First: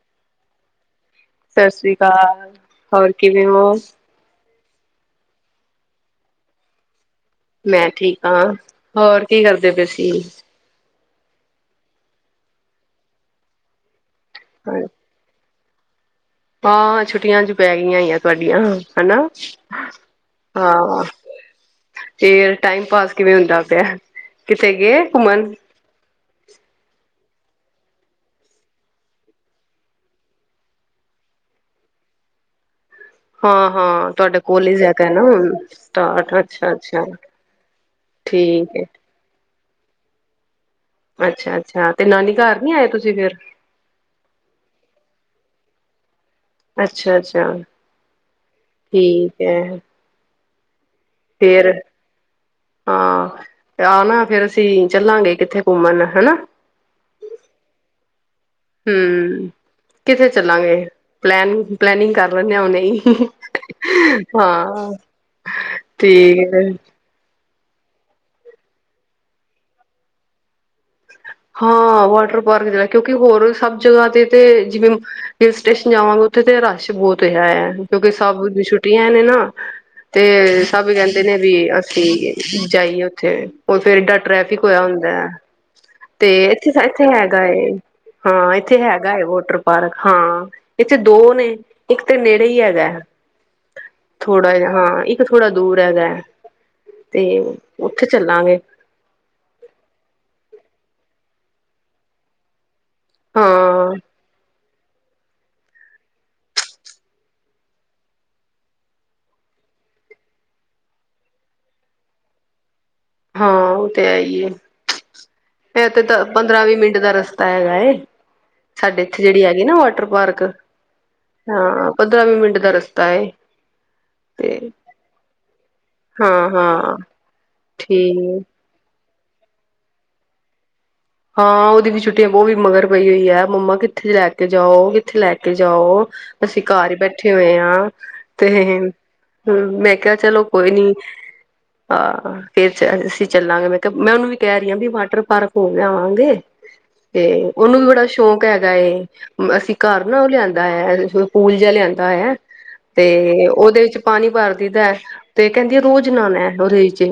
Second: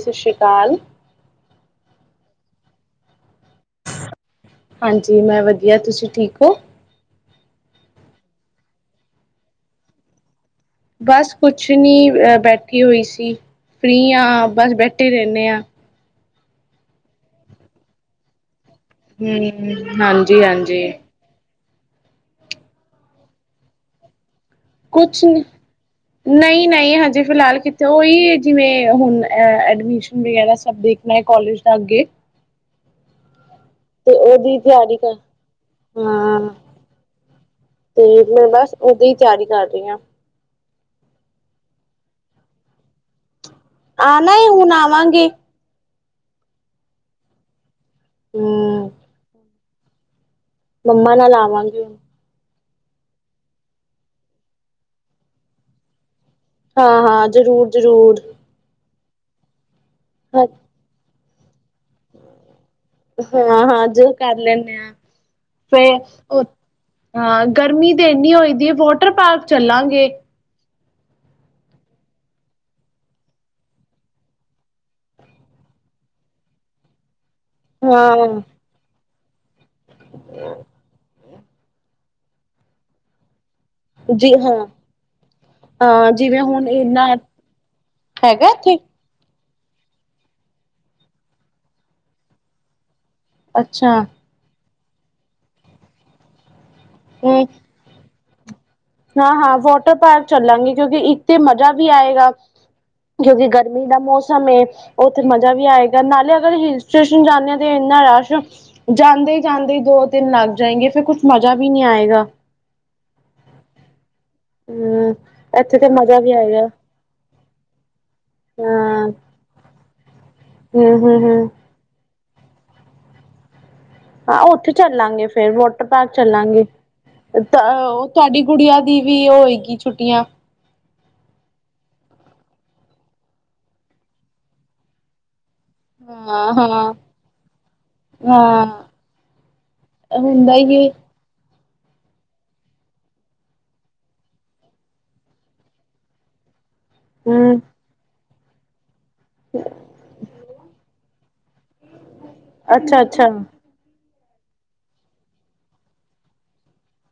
ਸਤਿ ਸ਼੍ਰੀ ਅਕਾਲ ਸਤਿ ਸ਼੍ਰੀ ਅਕਾਲ ਹੋਰ ਕਿਵੇਂ ਹੋ? ਹਾਂਜੀ ਮੈਂ ਵਧੀਆ ਤੁਸੀਂ ਠੀਕ ਹੋ ਮੈਂ ਠੀਕ ਹਾਂ ਹੋਰ ਕੀ ਕਰਦੇ ਪਏ ਸੀ ਬਸ ਕੁਛ ਨੀ ਅ ਬੈਠੀ ਹੋਈ ਸੀ ਫ੍ਰਰੀ ਆਂ ਹਾਂ ਬਸ ਬੈਠੇ ਹੀ ਰਹਿੰਦੇ ਹਾਂ ਹਾਂ ਛੁੱਟੀਆਂ ਚ ਪੈ ਗਈਆਂ ਆ ਤੁਹਾਡੀਆਂ ਹਨਾ। ਹਮ ਹਾਂਜੀ ਹਾਂਜੀ ਫ ਟਾਈਮ ਪਾਸ ਕਿਵੇਂ ਹੁੰਦਾ ਪਿਆ? ਕਿਤੇ ਗਏ ਕੁਛ ਘੁੰਮਣ? ਨਹੀਂ ਨਹੀਂ ਹਜੇ ਫਿਲਹਾਲ ਕਿੱਥੇ ਹੀ ਜਿਵੇਂ ਹੁਣ ਐਡਮਿਸ਼ਨ ਵਗੈਰਾ ਸਭ ਦੇਖਣਾ ਹੈ ਕਾਲਜ ਦਾ ਅੱਗੇ ਹਾਂ ਹਾਂ ਤੇ ਤੁਹਾਡੇ ਉਹਦੀ ਕੋਲ ਹੀ ਜਾ ਤਿਆਰੀ ਕੇ ਕਰ ਨਾ ਸਟਾਰਟ ਹਾਂ ਅੱਛਾ ਅੱਛਾ ਠੀਕ ਹੈ ਆਂ ਅੱਛਾ ਅੱਛਾ ਤੇ ਨਾਨੀ ਘਰ ਨੀ ਆਏ ਤੁਸੀਂ ਫਿਰ? ਆ ਨਈ ਹੁਣ ਆਵਾਂਗੀ। ਅੱਛਾ-ਅੱਛਾ ਹਮ ਠੀਕ ਐ ਮੈ ਲੇ ਆਵਾਂਗੇ ਹੁਨ ਹਾਂ ਤੇ ਆ ਨਾ ਫੇਰ ਅਸੀਂ ਚੱਲਾਂ ਗੇ ਕਿੱਥੇ ਘੁੰਮਣ ਹਾਂ-ਹਾਂ ਜ਼ਰੂਰ-ਜ਼ਰੂਰ ਹੂੰ ਕਿੱਥੇ ਚੱਲਾਂਗੇ ਪਲੈਨ ਪਲੈਨਿੰਗ ਕਰ ਲੈਂਨੇ ਆ ਹੂਨੇ ਹੀ ਹਾਂ-ਹਾਂ ਜੋ ਕਰ ਲੈਂਨੇ ਆ ਫੇਰ ਉਹ ਹਾਂ ਗਰਮੀ ਤੇ ਇੰਨੀ ਹੋਈ ਦੀ ਏ ਵੋਟਰ ਪਾਰਕ ਚੱਲਾਂਗੇ ਹਾਂ ਵਾਟਰ ਪਾਰਕ ਜਾ ਕੇ ਕਿਊ ਕਿ ਸਭ ਜਗ੍ਹਾ ਤੇ ਜਿਵੇਂ [unintelligible] ਲਿਆਵਾਂਗੇ ਉਥੇ ਰਸ਼ ਬਹੁਤ ਹੈ [unintelligible] ਕਿਉਂਕਿ ਹਾਂ ਸਭ ਦੀ ਛੁੱਟੀਆਂ ਐ ਨਾ ਤੇ ਸਭ ਕਹਿੰਦੇ ਦੇ ਨੇ ਵੀ ਅਸੀਂ ਜਾਈਏ ਉੱਥੇ ਉਹ ਫੇਰ ਏਡਾ ਜੀ ਹਾਂ ਟ੍ਰੈਫਿਕ ਹੋਇਆ ਹੁੰਦਾ ਐ ਹਾਂ ਤੇ ਜਿਵੇਂ ਹੁਣ ਇੱਥੇ ਤਾਂ ਇੱਥੇ ਇੰਨਾ ਹੈਗਾ ਏ ਹਾਂ ਇੱਥੇ ਹੈਗਾ ਏ ਵੋਟਰ ਪਾਰਕ ਹਾਂ ਇੱਥੇ ਦੋ ਨੇ ਇੱਕ ਤੇ ਨੇੜੇ ਹੀ ਹੈਗਾ ਅੱਛਾ। ਥੋੜਾ ਜਿਹਾ ਹਾਂ ਇੱਕ ਥੋੜਾ ਦੂਰ ਹੈਗਾ ਐ ਤੇ ਹੂੰ ਉੱਥੇ ਚੱਲਾਂਗੇ ਹਾਂ-ਹਾਂ ਵੋਟਰ ਪਾਰਕ ਚੱਲਾਂਗੇ ਕਿਉਂਕਿ ਇੱਥੇ ਮਜ਼ਾ ਵੀ ਆਏਗਾ ਕਿਉਂਕਿ ਗਰਮੀ ਹਾਂ ਦਾ ਮੌਸਮ ਏ ਉੱਥੇ ਮਜ਼ਾ ਵੀ ਆਏਗਾ ਨਾਲੇ ਅਗਰ ਹਿਲ ਸਟੇਨ ਜਾਂਦੇ ਆ ਤੇ ਇਨਾ ਰਸ਼, ਜਾਂਦੇ ਜਾਂਦੇ ਹੀ ਦੋ ਤਿੰਨ ਲੱਗ ਜਾਏਗੇ ਫਿਰ ਕੁਛ ਮਜਾ ਵੀ ਨਹੀ ਆਏਗਾ। ਹਾਂ- ਇਹੀ ਏ ਹੂੰ ਇੱਥੇ ਫ ਤੇ ਉਥ ਮਜ਼ਾ ਤਾਂ ਵੀ ਪੰਦਰਾਂ ਆਏਗਾ ਵੀਹ ਮਿੰਟ ਦਾ ਰਸਤਾ ਹੈਗਾ ਏ ਸਾਡੇ ਹਾਂ ਇੱਥੇ ਜਿਹੜੀ ਹੈਗੀ ਨਾ ਵਾਟਰ ਪਾਰਕ ਹੂੰ-ਹੂੰ-ਹੂੰ ਹਾਂ। ਪੰਦਰਾਂ ਵੀ ਮਿੰਟ ਦਾ ਰਸਤਾ ਹੈ। ਹਾਂ ਤੇ ਉੱਥੇ ਚੱਲਾਂਗੇ ਫੇਰ ਵੋਟਰ [unintelligible] ਹਾਂ ਚੱਲਾਂਗੇ ਹਾਂ ਤਾਂ ਓ ਤੁਹਾਡੀ ਠੀਕ ਗੁੱਡੀਆ ਦੀ ਵੀ ਓ ਹੋਏਗੀ ਛੁੱਟੀਆਂ ਹਾਂ ਉਹਦੀ ਵੀ ਛੁੱਟੀਆਂ ਬਹੁ ਵੀ ਮਗਰ ਪਈ ਹੋਈ ਐ ਮੰਮਾ ਕਿੱਥੇ ਲੈ ਕੇ ਜਾਓ ਕਿੱਥੇ ਲੈ ਕੇ ਕੇ ਜਾਓ ਹਾਂ ਅਸੀਂ ਘਰ ਹਾਂ ਹੀ ਬੈਠੇ ਹੋਏ ਆ ਤੇ ਹਾਂ ਹੂੰ ਮੈਂ ਕਿਹਾ ਚਲੋ ਹੁੰਦਾ ਕੋਈ ਹੀ ਏ। ਨੀ ਆਹ ਫੇਰ ਅਸੀਂ ਚੱਲਾਂਗੇ ਮੈਂ ਕਿਹਾ ਮੈਂ ਉਹਨੂੰ ਵੀ ਕਹਿ ਰਹੀ ਆ ਵੀ ਵਾਟਰ ਪਾਰਕ ਹੋ ਲਿਆਵਾਂਗੇ ਤੇ ਹੂੰ ਉਹਨੂੰ ਵੀ ਬੜਾ ਸ਼ੌਕ ਹੈ ਗਾ ਇਹ ਅਸੀਂ ਘਰ ਨਾ ਉਹ ਲਿਆਂਦਾ ਹੈ। ਸਕੂਲ ਜੇਆ ਲਿਆਂਦਾ ਹੈ। ਅੱਛਾ ਅੱਛਾ ਤੇ, ਉਹਦੇ ਵਿੱਚ ਪਾਣੀ ਭਰ ਦੇਈਦਾ ਤੇ ਕਹਿੰਦੀ ਹੈ ਰੋਜ਼ ਨਾਨਣਾ ਹੈ। ਉਹਦੇ ਵਿੱਚ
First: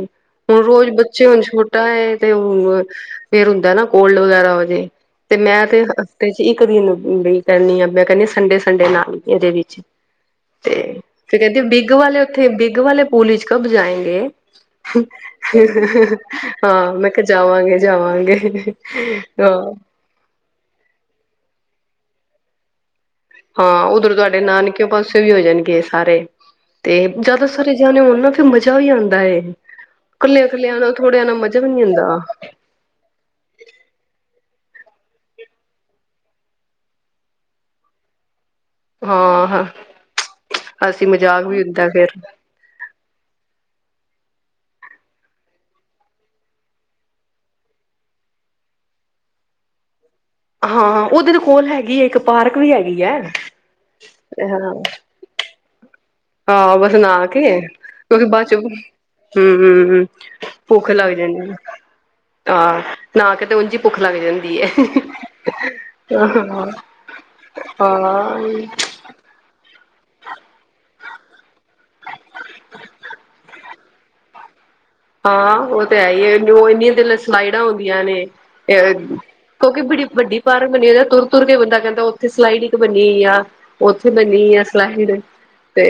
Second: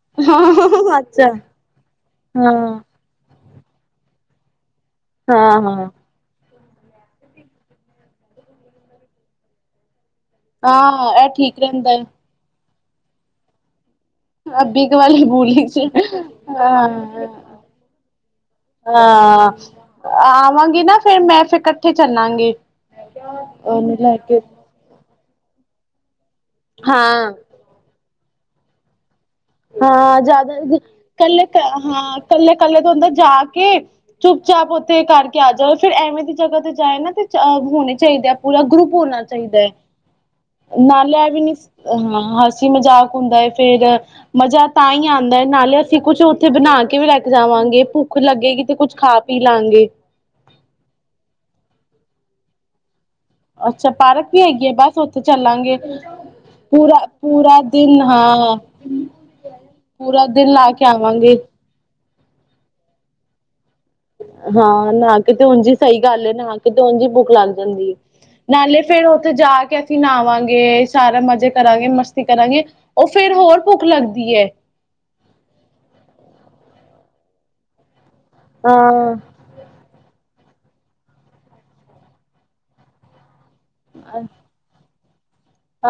ਹੁਣ ਰੋਜ਼ ਹਾਂ ਬੱਚੇ ਅੱਛਾ ਹੁਣ ਛੋਟਾ ਹੈ। ਤੇ ਹਾਂ ਉਹ ਫੇਰ ਹੁੰਦਾ ਕੀ ਕੋਲਡ ਵਗੈਰਾ ਹੋ ਦਏ। ਤੇ ਹਾਂ ਮੈਂ ਤੇ ਹਾਂ। ਹਫਤੇ ਵਿੱਚ ਇੱਕ ਦਿਨ ਕਹਨੀ ਆ ਮੈਂ ਕਹਨੀ ਦੀ ਸੰਡੇ -ਸੰਡੇ ਨਹਾ ਲੈ ਇਹਦੇ ਵਿੱਚ ਤੇ ਹਾਂ ਇਹ ਫਿਰ ਠੀਕ ਕਹਿੰਦੀ ਬਿੱਗ ਰਹਿੰਦਾ ਵਾਲੇ ਹੈ ਉੱਥੇ ਬਿੱਗ ਉਹ ਵਾਲੇ ਪੂਲ ਵਿਚ ਕਬ ਜਾਏ। ਬਿਗ ਵਾਲੀ ਬੋਲੀ ਚ ਹਾਂ, ਮੈਂ ਕਿਹਾ -ਜਾਵਾਂਗੇ, ਜਾਵਾਂਗੇ। [unintelligible] ਹਾਂ, ਆਵਾਂਗੀ ਨਾ ਫੇਰ ਮੈਂ ਫੇਰ ਇਕੱਠੇ ਚੱਲਾਂਗੇ। ਹਾਂ, ਉਹਨੂੰ ਉੱਧਰ ਲੈ ਕੇ ਤੁਹਾਡੇ ਨਾਨਕੇ ਪਾਸੇ ਵੀ ਹੋ ਜਾਣਗੇ ਸਾਰੇ। ਤੇ ਹਾਂ ਜਿਆਦਾ ਸਾਰੇ ਜਾਣੇ ਹੋਣ ਨਾ ਮਜ਼ਾ ਵੀ ਆਂਦਾ ਏ। ਹਾਂ, ਕੱਲਿਆਂ ਜ਼ਿਆਦਾ ਕੱਲਿਆਂ ਨਾਲ ਥੋੜਿਆਂ ਨਾਲ ਮਜ਼ਾ ਜ-ਕੱਲੇ-ਕੱਲੇ ਵੀ ਨੀ ਆਉਂਦਾ ਹਾਂ, ਕੱਲੇ-ਕੱਲੇ ਤੋਂ ਅੰਦਰ ਜਾ ਕੇ, ਚੁੱਪ ਚਾਪ ਤੇ ਕਰਕੇ ਆ ਜਾਓ, ਫਿਰ ਐਵੇਂ ਦੀ ਜਗ੍ਹਾ ਤੇ ਜਾਏ ਨਾ ਤੇ ਚ ਹੋਣੇ ਚਾਹੀਦੇ ਆ। ਪੂਰਾ ਗਰੁੱਪ ਹੋਣਾ ਹਾਂ ਚਾਹੀਦਾ ਹਾਂ ਹੈ। ਅਸੀਂ ਨਾਲੇ ਏਵੀ ਮਜ਼ਾਕ ਨੀ ਵੀ ਹੁੰਦਾ ਫੇਰ ਹ ਹੱਸੀ- ਮਜ਼ਾਕ ਹੁੰਦਾ ਹੈ, ਫੇਿਰ ਜ ਮਜ਼ਾ ਤਾਂ ਹੀ ਆਉਂਦਾ ਹੈ, ਨਾਲੇ ਅਸੀਂ ਕੁਛ ਉੱਥੇ ਬਣਾ ਕੇ ਵੀ ਲੈ ਕੇ ਜਾਵਾਂਗੇ। ਭੁੱਖ ਲੱਗੇਗੀ ਤੇ ਕੁਛ ਖਾ ਪੀ ਲਾਗੇਂ। ਹਾਂ, ਉਦਰ ਕੋਲ ਹੈਗੀ ਹੈ, ਇੱਕ ਪਾਰਕ ਵੀ ਹੈਗੀ ਹੈ। ਅੱਛਾ, ਪਾਰਕ ਵੀ ਹੈਗੀ ਆ, ਬਸ ਉੱਥੇ ਚੱਲਾਂਗੇ। ਆਹੋ ਬਸ ਪੂਰਾ ਨਹਾ ਪੂਰਾ ਕੇ, ਦਿਨ ਕਿਉਂਕਿ ਬਾਦ ਚ ਹਾਂ ਹੁੰ-ਹੁੰ-ਹੁੰ ਪੂਰਾ ਦਿਨ ਲਾ ਕੇ ਭੁੱਖ ਲੱਗ ਆਵਾਂਗੇ ਜਾਂਦੀ ਆ। ਹਾਂ। ਨਹਾ ਕੇ ਤੇ ਉਝ ਹੀ ਭੁੱਖ ਲੱਗ ਜਾਂਦੀ ਹੈ ਹਾਂ, ਨਹਾ ਕਿਤੇ ਹੁਣ ਜ ਸਹੀ ਗੱਲ ਹੇ। ਨਾਲ ਹਾਂ ਕਿਤੇ ਹੁਣ ਜ ਹੀ ਭੁੱਖ ਲੱਗ ਜਾਂਦੀ ਹੈ, ਹਾਂ, ਨਾਲੇ ਫੇਰ ਉੱਥੇ ਜਾ ਕੇ ਕਿ ਨਾਵਾਂਗੇ ਜ ਸਾਰੇ ਮਜ਼ੇ ਕਰਾਂਗੇ, ਮਸਤੀ ਕਰਾਂਗੇ, ਉਹ ਫੇਰ ਹੋਰ ਭੁੱਖ ਲੱਗਦੀ ਹੈ। ਹਾਂ ਉਹ ਤੇ ਹੈ ਹੀ ਹੇ, ਜੋ ਇੰਨੀਆਂ ਦਿਲ ਸਮਾਈਲਾ ਹੁੰਦੀਆਂ ਨੇ ਅ ਹਾਂ ਕਿਉਕਿ ਬੜੀ ਵੱਡੀ ਬਾਹਰ ਬਨੀ ਜਾਂ ਤੁਰ- ਤੁਰ ਕੇ ਬੰਦਾ ਕਹਿੰਦਾ, ਉੱਥੇ ਸਲਾਈਡ ਇੱਕ ਬਨੀ ਹੋਈ ਆ। ਉੱਥੇ ਬਣੀ ਆ ਸਲਈਡ।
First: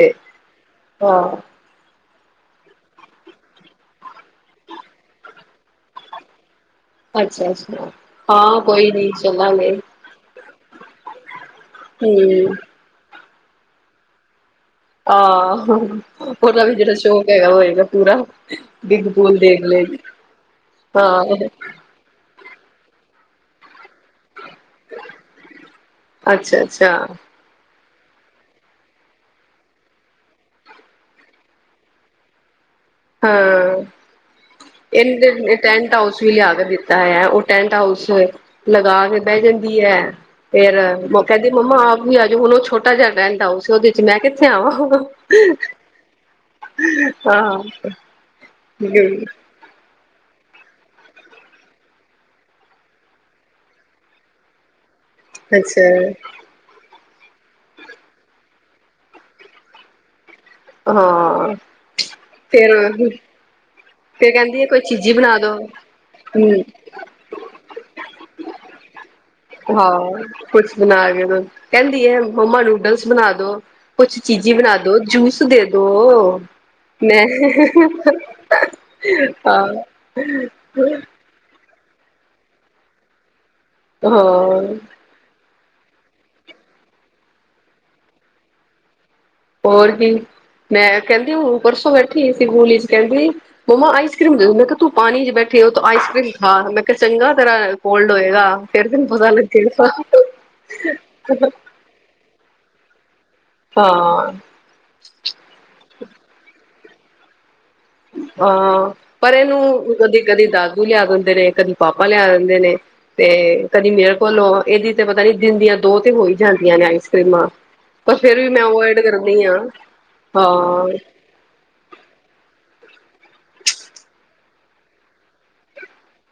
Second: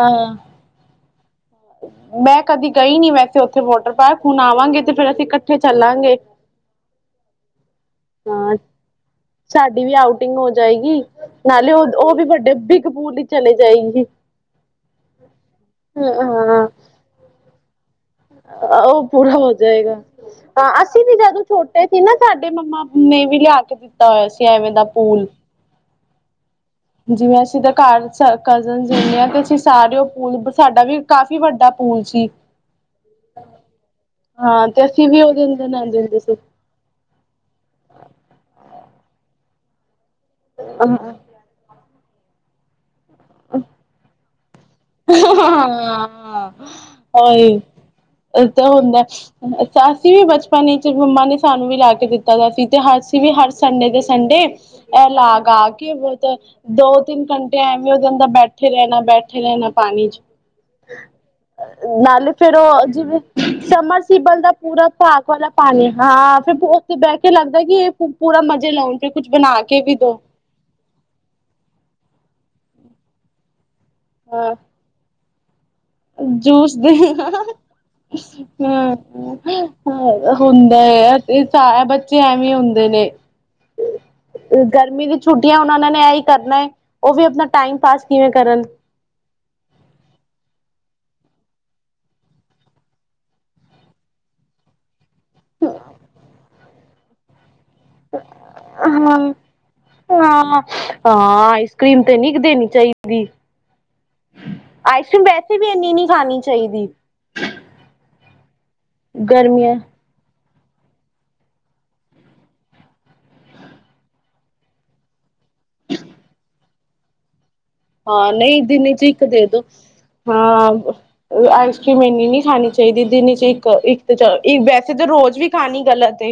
ਆਹ ਹਾਂ। ਮੈਂ ਕਦੀ ਗਈ ਨੀ ਵੈਸੇ ਉੱਥੇ ਵੋਟਰ ਪਾਰਕ। ਹੁਣ ਆਵਾਂਗੇ ਤੇ ਫੇਰ ਅਸੀਂ ਇਕੱਠੇ ਚੱਲਾਂਗੇ। ਅੱਛਾ-ਅੱਛਾ ਹਾਂ ਕੋਈ ਨੀ ਚਲਾਂਗੇ। ਸਾਡੀ ਵੀ ਆਊਟਿੰਗ ਹੋ ਜਾਏਗੀ ਨਾਲੇ ਉਹ-ਉਹ ਵੀ ਵੱਡੇ ਬਿੱਗ ਪੁਲ ਦੀ ਚਲੇ ਜਾਏਗੀ। ਆਹ, ਉਹ ਵੀ ਜਿਹੜਾ ਸ਼ੌਕ ਹੈਗਾ ਵਾ [unintelligible] ਅ ਅ ਉਹ ਪੂਰਾ ਹੋ ਜਾਏਗਾ। ਹਾਂ ਅਸੀਂ ਵੀ ਜਦੋਂ ਹਾਂ ਛੋਟੇ ਸੀ ਨਾ ਸਾਡੇ ਤੇ ਮੰਮਾ ਨੇ ਵੀ ਲਿਆ ਕੇ ਦਿੱਤਾ ਹੋਇਆ ਸੀ ਐਵੇਂ ਦਾ ਪੂਲ ਅੱਛਾ। ਅੱਛਾ ਜਿਵੇਂ ਅਸੀਂ ਤਾਂ ਘਰ ਸਾ ਕਜ਼ਨਸ ਹੁੰਨੇ ਆ ਤੇ ਅਸੀਂ ਸਾਰੇ ਉਹ ਪੂਲ ਪ-ਸਾਡਾ ਵੀ ਕਾਫੀ ਵੱਡਾ ਪੂਲ ਸੀ। ਹਾਂ, ਹਾਂ ਤੇ ਅਸੀਂ ਵੀ ਉਹਦੇ ਇਹ ਅੰਦਰ ਟੈਂਟ ਨਹਾਂਦੇ ਹੁੰਦੇ ਹਾਊਸ ਵੀ ਸੀ। ਲਿਆ ਕੇ ਦਿੱਤਾ ਹੈ ਉਹ ਟੈਂਟ ਹਾਊਸ ਗ ਕੇ ਬਹਿ ਜਾਂਦੀ ਹੈ ਫੇਰ ਉਹ ਕਹਿੰਦੀ ਮੰਮਾ ਨਹੀਂ ਹਜੇ ਓ ਛੋਟਾ ਛੋਟਾ ਜਾ ਟੈਂਟ ਹਾਊਸ ਉਹਦੇ ਚ [unintelligible] ਹਾਂ [unintelligible] ਹਾਂ। ਉਹ ਤਾਂ ਹੁੰਦਾ ਅਸੀਂ ਵੀ ਬਚਪਨ ਵਿੱਚ ਮੰਮਾ ਨੇ ਸਾਨੂੰ ਵੀ ਲਾ ਕੇ ਦਿੱਤਾ ਦਾ ਸੀ ਤੇ ਅਸੀਂ ਵੀ ਹਰ ਸੰਡੇ ਦੇ ਸੰਡੇ ਐ ਲਗ ਆ ਅੱਛਾ ਕੇ [unintelligible] ਤਿੰਨ ਘੰਟੇ ਐਵੇਂ ਉਹਦੇ ਅੰਦਰ ਬੈਠੇ ਰਹਿਣਾ ਬੈਠੇ ਰਹਿਣਾ ਪਾਣੀ ਚ। ਹਾਂ ਨਾਲੇ ਫੇਰ ਉਹ ਜਿਵੇਂ ਸਮਰ ਸੀਬਲ ਦਾ ਕਹਿੰਦੀ ਹੈ ਕੋਈ ਪੂਰਾ ਚੀਜ਼ੀ ਭਾਕ ਬਣਾ ਵਾਲਾ ਦੋ ਪਾਣੀ ਹਾਂ ਫਿਰ ਹਮ ਉੱਥੇ ਬਹਿ ਕੇ ਲੱਗਦਾ ਕਿ ਇਹ ਪੂਰਾ ਮਜ਼ੇ ਲਾਉਣ ਫਿਰ ਹਾਂ, ਕੁਛ ਬਣਾ ਕੇ ਦੋ ਕਹਿੰਦੀ ਹੈ ਮੰਮਾ ਨੂਡਲਸ ਬਣਾ ਦੋ ਕੁਛ ਚੀਜ਼ੀ ਹਾਂ ਬਣਾ ਦੋ ਜੂਸ [unintelligible] ਜੂਸ ਦੇ ਮੈਂ ਹਾਂ ਹਮ ਹੁੰਦਾ ਆ ਤੇ ਸ ਬੱਚੇ ਐਵੇਂ ਹੁੰਦੇ ਨੇ ਹਾਂ ਗਰਮੀ ਦੀ ਛੁੱਟੀਆਂ ਉਹਨਾਂ ਨੇ ਐਹੀ ਕਰਨਾ ਉਹ ਵੀ ਆਪਣਾ ਟਾਈਮ ਪਾਸ ਕਿਵੇਂ ਕਰਨ ਹੋਰ ਵੀ ਮੈਂ ਕਹਿੰਦੀ ਉਹ ਪਰਸੋਂ ਬੈਠੀ ਸੀੂਲੀ ਚ ਕਹਿੰਦੀ ਮੰਮਾ ਆਈਸ ਕਰ੍ਰੀਮ ਦੇ ਦਿੰ ਮ ਤੂੰ ਪਾਣੀ ਚ ਬੈਠੇ ਹੋ ਆਈਸ ਕਰ੍ਰੀਮ ਖਾ ਮੈਂ ਚੰਗਾ ਤਰ੍ਹਾਂ ਹਾਂ ਹਾਂ ਹਾਂ ਆਈਸ ਕਰ੍ਰੀਮ ਤੇ ਨੀ ਕੁ ਦੇਣੀ ਚਾਹੀਦੀ ਆਈਸਕ੍ਰੀਮ ਵੈਸੇ ਵੀ ਇਨੀ ਨੀ ਖਾਣੀ ਚਾਹੀਦੀ ਹਾਂ ਪਰ ਗਰਮੀਆਂ ਇਹਨੂੰ ਕਦੀ ਕਦੀ ਦਗ ਦਾਦੂ ਲਿਆ ਦਿੰਦੇ ਨੇ ਕਦੀ ਪਾਪਾ ਲਿਆ ਦਿੰਦੇ ਨੇ ਤੇ ਕਦੀ ਮੇਰੇ ਕੋਲੋਂ ਇਹਦੀ ਤੇ ਪਤਾ ਨੀ ਦਿਨ ਦੀਆਂ ਦੋ ਤੇ ਹੋ ਹੀ ਜਾਂਦੀਆਂ ਨੇ ਆਈਸਕ੍ਰੀਮਾਂ ਹਾਂ ਨਹੀਂ ਦਿਨੇ ਚ ਇੱਕ ਦੇ ਦੋ ਹਾਂ ਆਈਸਕ੍ਰੀਮ ਇੰਨੀ ਨਹੀਂੀ ਖਾਣੀਹੀ ਚਾਹੀਦੀ ਦਿਨੀ ਚ ਇੱਕ ਇੱਕ ਤਾਂ ਵੈਸੇ ਤਾਂ ਰੋਜ਼ ਵੀ ਖਾਣੀ ਗਲਤ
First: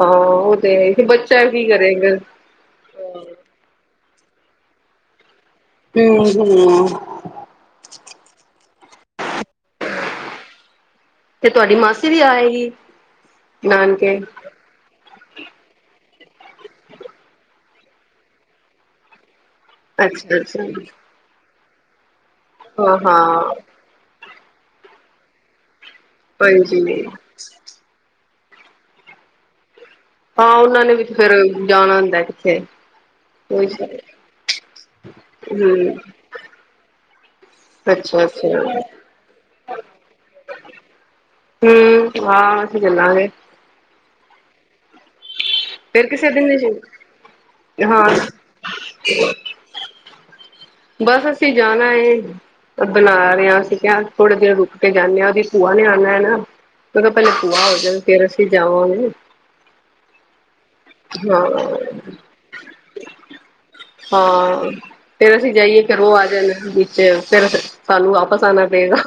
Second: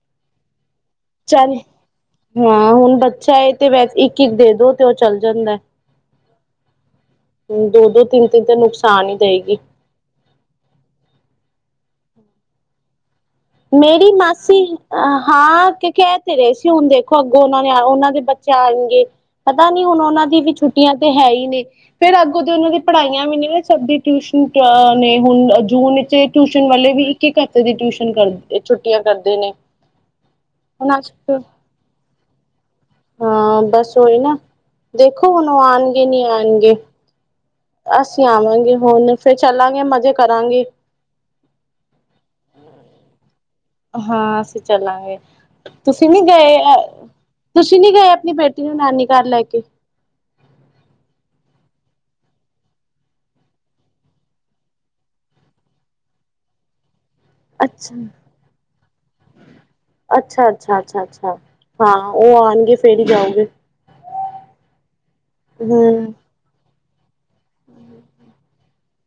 ਹਾਂ ਤੇ ਬੱਚਾ ਚੱਲ ਕੀ ਕਰੇਗਾ ਹਾਂ ਹੁਣ ਬੱਚਾ ਤੇ ਵੈਸੇ ਇੱਕ ਕੀ ਦੇ ਦੋ ਤੇ ਉਹ ਚੱਲ ਜਾਂਦਾ ਹ ਹਮ ਹਮ ਦੋ ਦੋ ਤਿੰਨ ਤਿੰਨ ਤੇ ਨੁਕਸਾਨ ਤਾਂ ਨੀ ਦਾਈਦੀ ਤੇ ਤੁਹਾਡੀ ਮਾਸੀ ਵੀ ਆ ਰਹੀ ਹੈ। ਮੇਰੀ ਮਾਸੀ ਹਾਂ ਕਿਉਂਕਿ ਕੈ ਤਾਂ ਰਹੇ ਸੀ ਹੁਣ ਦੇਖੋ ਅੱਗੋਂ ਉਹਨਾਂ ਨੇ ਉਹਨਾਂ ਦੇ ਬੱਚੇ ਆਣਗੇ। ਪਤਾ ਨੀ ਹੁਣ ਉਹਨਾਂ ਅੱਛਾ ਦੀ ਵੀ ਅੱਛਾ ਛੁੱਟੀਆਂ ਤੇ ਹੈ ਹੀ ਨੇ, ਫਿਰ ਅੱਗੇ। ਅੱਗੇ ਉਹਨਾਂ ਦੀ ਹਾਂ ਪੜ੍ਹਾਈਆਂ ਵੀ ਹਾਂ ਨੀ ਹੋ ਸਕਦੀ, ਟਿਊਸ਼ਨ ਹੁਣ ਤਾਂ ਨਹੀਂ ਹੁਣ ਵਿੱਚ ਜੂਨ, ਤੇ ਟਿਊਸ਼ਨ ਹਾਂਜੀ ਵਾਲੇ ਵੀ ਇੱਕ ਇੱਕ ਘੰਟੇ ਦੀ ਟਿਊਸ਼ਨ ਕਰ ਛੁੱਟੀਆਂ ਕਰਦੇ ਨੇ, ਹਾਂ ਉਹਨਾਂ ਨੇ ਹੁਣ ਵੀ ਅੱਜ ਫੇਰ ਜਾਣਾ ਹੁੰਦਾ। ਜੇ, ਹਾਂ ਬਸ ਉਹੀ ਨਾ ਦੇਖੋ ਹੁਣ ਆਣ ਵੀ ਨਹੀਂ ਆਣਗੇ। ਅੱਛਾ ਅਸੀਂ ਆਵਾਂਗੇ ਹੁਣ ਫਿਰ ਚੱਲਾਂਗੇ ਮਜ਼ੇ ਕਰਾਂਗੇ। ਹਮ ਹਾਂ ਅਸੀਂ ਚੱਲਾਂਗੇ ਹਾਂ ਸੱਚੀ। ਚੱਲਾਂਗੇ ਫੇਰ ਤੁਸੀਂ ਨੀ ਕਿਸੇ ਦਿਨ ਗਏ ਅ ਤੁਸੀਂ ਨੀ ਹਾਂ ਗਏ ਆਪਣੀ ਬੇਟੀ ਨੂੰ ਨਾਨੀ ਘਰ ਲੈ ਕੇ? ਬਸ ਅਸੀਂ ਜਾਣਾ ਏ ਬਣਾ ਰਹੇ ਹਾਂ ਅਸੀਂ ਕਿਹਾ ਥੋੜੇ ਦਿਨ ਰੁਕ ਕੇ ਜਾਂਣੇ ਹਾਂ ਉਹਦੀ ਭੂਆ ਨੇ ਆਣਾ ਹੈ ਨਾ। [unintelligible] ਕਿਹਾ ਪਹਿਲੇ ਭੂਆ ਹੋ ਅੱਛਾ। ਜਾਵੇ ਫੇਰ ਅਸੀਂ ਜਾਵਾਂਗੇ। ਅੱਛਾ ਅੱਛਾ, ਅੱਛਾ, ਅੱਛਾ ਹਾਂ, ਹਾਂ ਉਹ ਆਣਗੇ ਫੇਰ ਹੀ ਜਾਓਗੇ। ਹਾਂ ਫੇਰ ਅਸੀ ਜਾਈਏ ਫਿਰ ਹੂੰ, ਉਹ ਆ ਜਾਣ। ਚ ਫਿਰ ਸਾਨੂੰ ਵਾਪਸ ਆਣਾ ਪਏਗਾ।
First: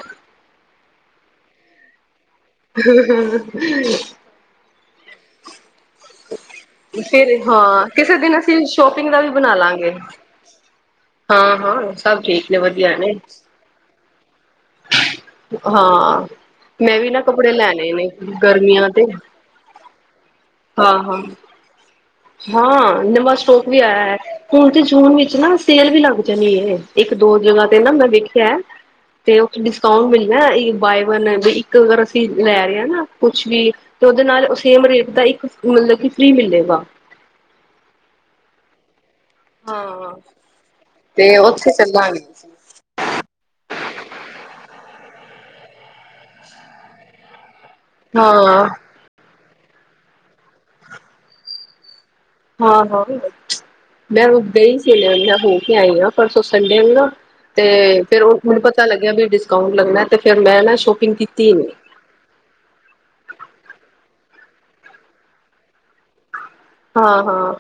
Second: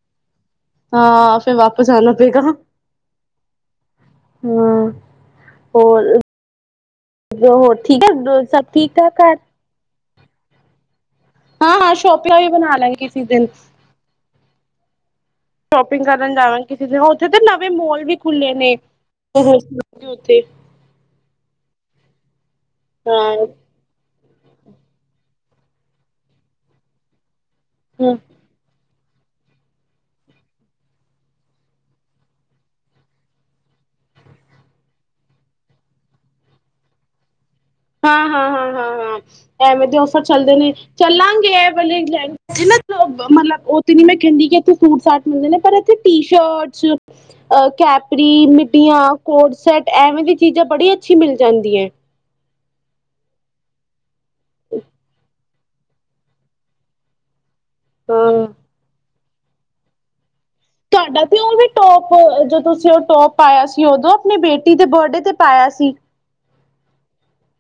ਹਾਂ ਫੇਰ ਵਾਪਿਸ ਆਣਾ ਪਏਗਾ। ਹਾਂ, ਹੋਰ ਫੇਰ ਹੋਰ ਹਾਂ ਠੀਕ ਕਿਸੇ ਦਿਨ ਹੈ ਸਭ ਅਸੀਂ ਠੀਕ ਸ਼ੋਪਿੰਗ ਠਾਕ ਦਾ ਵੀ ਘਰ? ਬਣਾਲਾਂਗੇ। ਹਾਂ-ਹਾਂ ਸ਼ਾਪਿੰਗ ਵੀ ਠੀਕ ਨੇ ਬਣਾ ਲਾਂਗੇ ਵਧੀਆ ਨੇ ਕਿਸੀ ਦਿਨ। ਸ਼ੋਪਿੰਗ ਹਾਂ ਕਰਨ ਜਾਵਾਂਗੀ ਕਿਸੇ ਮੈਂ ਦਿਨ ਵੀ ਨਾ ਉੱਥੇ ਤੇ ਕੱਪੜੇ ਨਵੇਂ ਲੈਣੇ ਮੋਲ ਨੇ ਵੀ ਖੁੱਲੇ ਨੇ ਗਰਮੀਆਂ [inaudible] ਹਾਂ-ਹਾਂ ਹਾਂ ਨਵਾ ਸਟੋਕ ਵੀ ਆਇਆ ਹੈ। ਹੁਣ ਤੇ ਜੂਨ ਵਿੱਚ ਨਾ ਸੇਲ ਵੀ ਲੱਗ ਜਾਣੀ ਹੈ ਇੱਕ-ਦੋ ਜਗ੍ਹਾ ਤੇ ਨਾ ਮੈਂ ਵੇਖਿਆ ਹੈ। ਤੇ ਉਥੇ ਡਿਸਕਾਊਂਟ ਮਿਲਣਾ ਬਾਏ ਵਨ ਐਂਡ ਇੱਕ ਅਗਰ ਅਸੀਂ ਲੈ ਰਹੇ ਆ ਨਾ ਕੁਛ ਵੀ ਤੇ ਉਹਦੇ ਨਾਲ ਸੇਮ ਰੇਟ ਦਾ ਇੱਕ ਮਤਲਬ ਕਿ ਫ੍ਰਰੀ ਮਿਲੇਗਾ। ਹਾਂ-ਹਾਂ-ਹਾਂ-ਹਾਂ-ਹਾਂ। ਐਵੇਂ ਦੇ ਹਾਂ ਔਫਰ ਚੱਲਦੇ ਨੇ ਤੇ ਚੱਲਾਂਗੇ ਐ ਉੱਥੇ ਚੱਲਾਂਗੇ ਵਥ ਨਾ ਮਤਲਬ ਉਹ ਤੇ ਨੀ ਮੈਂ ਕਹਿੰਦੀ ਕਿ ਤੂੰ ਸੂਟ ਸਾਟ ਮਿਲਦੇ ਨੇ ਪਰ ਇੱਥੇ ਟੀ ਸ਼ਰਟਸ ਅ ਕੈਪਰੀ ਹਾਂ ਮਿੱਡੀਆਂ ਕੋਰ ਸੈਟ ਐਵੇਂ ਦੀ ਚੀਜ਼ਾਂ ਬੜੀ ਅੱਛੀ ਮਿਲ ਜਾਂਦੀ ਹੈ ਹਾਂ ਹਾਂ ਮੈਂ ਗਈ ਸੀ ਲੈਣ ਮੈਂ [unintelligible] ਆਈ ਆ ਪਰਸੋ ਸੰਡੇ ਨੂੰ ਨਾ ਤੇ ਫੇਰ ਉਹ ਹਾਂ। ਮੈਨੂੰ ਪਤਾ ਲੱਗਿਆ ਵੀ ਡਿਸਕਾਉਂਟ ਲੱਗਣਾ ਤੇ ਫਿਰ ਤੁਹਾਡਾ ਪਿਓ ਵੀ ਟੋਪ ਜੋ ਤੁਸੀਂ ਟੋਪ ਪਾਇਆ ਸੀ ਉਦੋਂ ਆਪਣੀ ਬੇਟੀ ਦੇ ਬਰਥਡੇ ਤੇ ਪਾਇਆ ਸੀ ਹਾਂ-ਹਾਂ,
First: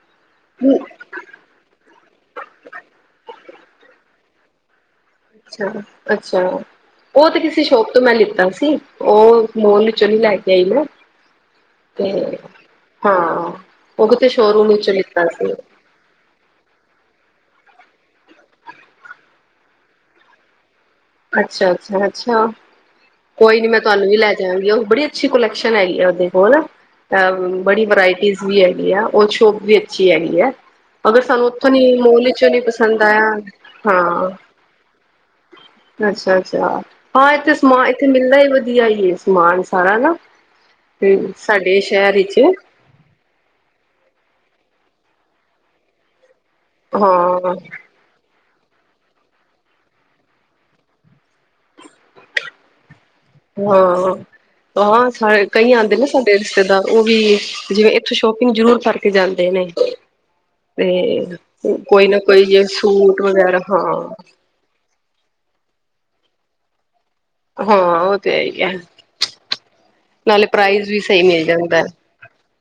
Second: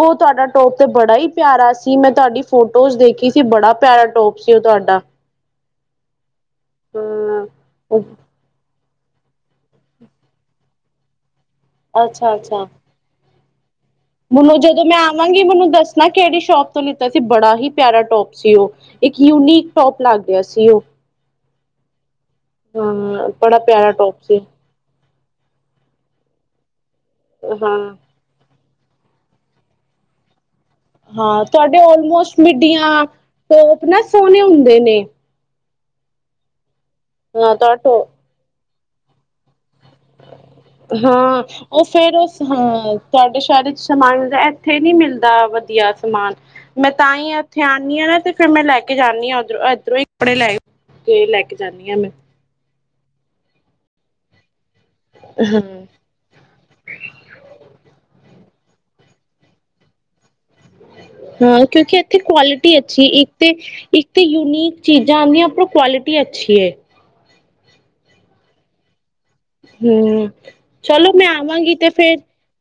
ਉਹ ਤੁਹਾਡਾ ਟੋਪ ਤੇ ਬੜਾ ਹੀ ਪਿਆਰਾ ਸੀ ਮੈਂ ਤੁਹਾਡੀ ਫੋਟੋਜ਼ ਦੇਖੀ ਸੀ ਬੜਾ ਪਿਆਰਾ ਟੋਪ [unintelligible] ਤੁਹਾਡਾ ਅੱਛਾ ਅੱਛਾ, ਅੱਛਾ ਉਹ ਤੇ ਹਾਂ। ਕਿਸੇ ਸ਼ੋਪ ਤੋਂ ਮੈਂ ਲਿੱਤਾ ਸੀ ਉਹ ਮੋਲ ਚੋ ਨੀ ਲੈ ਕੇ ਆਈ ਨਾ ਤੇ ਅੱਛਾ-ਅੱਛਾ। ਹਾਂ। ਉਹ ਕਿਤੇ ਮੈਨੂੰ ਸ਼ੋਰੂਮ ਜਦੋਂ ਵਿੱਚੋਂ ਮੈਂ ਲਿੱਤਾ ਆਵਾਂਗੀ ਸੀ। ਮੈਨੂੰ ਦੱਸਣਾ ਕਿਹੜੀ ਸ਼ੋਪ ਤੋਂ ਲਿੱਤਾ ਸੀ ਬੜਾ ਹੀ ਪਿਆਰਾ ਟੋਪ ਸੀ ਉਹ ਇੱਕ ਯੂਨੀਕ ਟੋਪ ਲੱਗ ਰਿਹਾ ਸੀ ਉਹ ਅੱਛਾ-ਅੱਛਾ-ਅੱਛਾ ਹਾਂ ਬੜਾ ਕੋਈ ਨੀ ਮੈਂ ਪਿਆਰਾ ਤੁਹਾਨੂੰ ਵੀ ਟੋਪ ਲੈ ਸੀ ਜਾਵਾਂਗੀ ਉਹ ਬੜੀ ਸ਼ ਕੋਲੈਕਸ਼ਨ ਹੈਗੀ ਆ ਉਹਦੇ ਕੋਲ ਅ ਬੜੀ ਹਾਂ। ਵਰਾਇਟੀਜ਼ ਵੀ ਹੈ। ਔਰ ਸ਼ੋਪ ਵੀ ਅੱਛੀ ਹੈਗੀ ਹੈ। ਅਗਰ ਹਾਂ ਸਾਨੂੰ ਉੱਥੋਂ ਤੁਹਾਡੇ ਨੀ ਮੋਲ ਓਲਮੋਸਟ ਵਿੱਚੋਂ ਨੀ ਪਸੰਦ ਮਿੱਡੀਆਂ ਆਇਆ ਟੋਪ ਨਾ ਹਾਂ ਸੋਹਣੇ ਹੁੰਦੇ ਨੇ। ਅੱਛਾ- ਅੱਛਾ। ਹਾਂ ਇੱਥੇ ਸਮ ਇੱਥੇ ਮਿਲਦਾ ਹੀ ਵਧਆ। ਆਈਏ ਸਮਾਨ ਸਾਰਾ ਨਾ ਹਾਂ ਸਾਡੇ ਉਹ ਸ਼ਹਿਰ ਫੇਰ ਉਹ ਵਿੱਚ ਹ ਤੁਹਾਡੇ ਸ਼ਹਿਰੀ ਚ ਸਮਗ ਇਥੇ ਨਹੀਂ ਮਿਲਦਾ ਵਧੀਆ ਸਮਾਨ ਮੈਂ ਤਾਂ ਹੀ ਹਾਂ ਇਥੇ ਆਣੀ ਹਾਂ ਨਾ ਤੇ ਫੇਰ ਮੈਂ ਲੈ ਕੇ ਜਾਂਣੀ ਹਾਂ ਉਧਰੋਂ ਇਧਰੋਂ ਹੀ ਕੱਪੜੇ ਲੈ ਕੇ ਲੈ ਕੇ ਜਾਂਣੀ ਆਾਂ ਮੈਂ ਹਾਂ। ਹਹ ਕਈ ਆਦੇ ਨੇ ਸਾਡੇ ਰਿਸ਼ਤੇਦਾਰ ਉਹ ਵੀ ਜਿਵੇਂ ਇੱਥੋਂ ਸ਼ੋਪਿ ਜਰੂਰ ਕਰਕੇ ਜਾਂਦੇ ਨੇ ਤੇ ਹਾਂ ਕਿਉਂਕਿ ਕੋਈ ਇੱਥੇ ਨਾ ਕੋਈ ਜੇ ਕੁਆਲਿਟੀ ਅੱਛੀ ਸੂਟ ਇੱਕ ਤੇ ਵਗੈਰਾ ਇੱਕ ਹਾਂ ਤੇ ਯੂਨੀਕ ਚੀਜ਼ਾਂ ਆਂਦੀਆਂ ਆਪਣਾ ਕੁਆਲਿਟੀ ਅੱਛੀ ਏ। ਹਾਂ ਉਹ ਤੇ ਹੈ ਹੀ ਏ। ਹਮ ਚਲੋ ਸਹੀ ਮੈਂ ਮਿਲ ਆਵਾਂਗੀ ਜਾਂਦਾ ਹੈ। ਤੇ ਫੇਰ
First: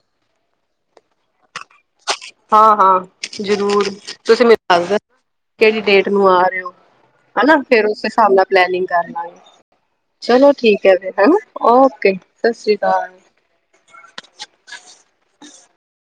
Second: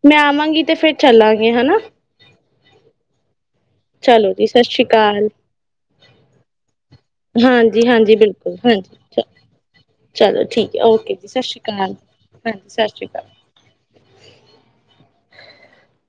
ਮੈਂ ਆਵਾਂਗੀ ਤੇ ਫੇਰ ਚੱਲਾਂਗੇ ਹਨਾ। ਹਾਂ- ਹਾਂ। ਜ਼ਰੂਰ ਚਲੋ ਤੁਸੀਂ ਜੀ ਸਤਿ ਮੈਨੂੰ ਸ੍ਰੀ ਦੱਸ ਦੱਸੋ ਅਕਾਲ ਕਿਹੜੀ ਡੇਟ ਨੂੰ ਆ ਰਹੇ ਹੋ? ਹਨਾ ਹਾਂਜੀ ਫੇਿਰ ਉਸ ਹਾਂਜੀ ਹਿਸਾਬ ਨਾਲ ਬਿਲਕੁਲ ਪਲਨਿੰਗ ਹਾਂਜੀ ਕਰ ਚ ਲਾਂਗੇ ਚਲੋ ਠੀਕ ਹੈ, ਓਕੇ ਫ ਜੀ ਹਨਾ ਸਤਿ ਸ਼੍ਰੀ ਅਕਾਲ ਓਕੇ ਸਤ ਹਾਂਜੀ ਸ੍ਰੀ ਸਤਿ ਸ਼੍ਰੀ ਅਕਾਲ।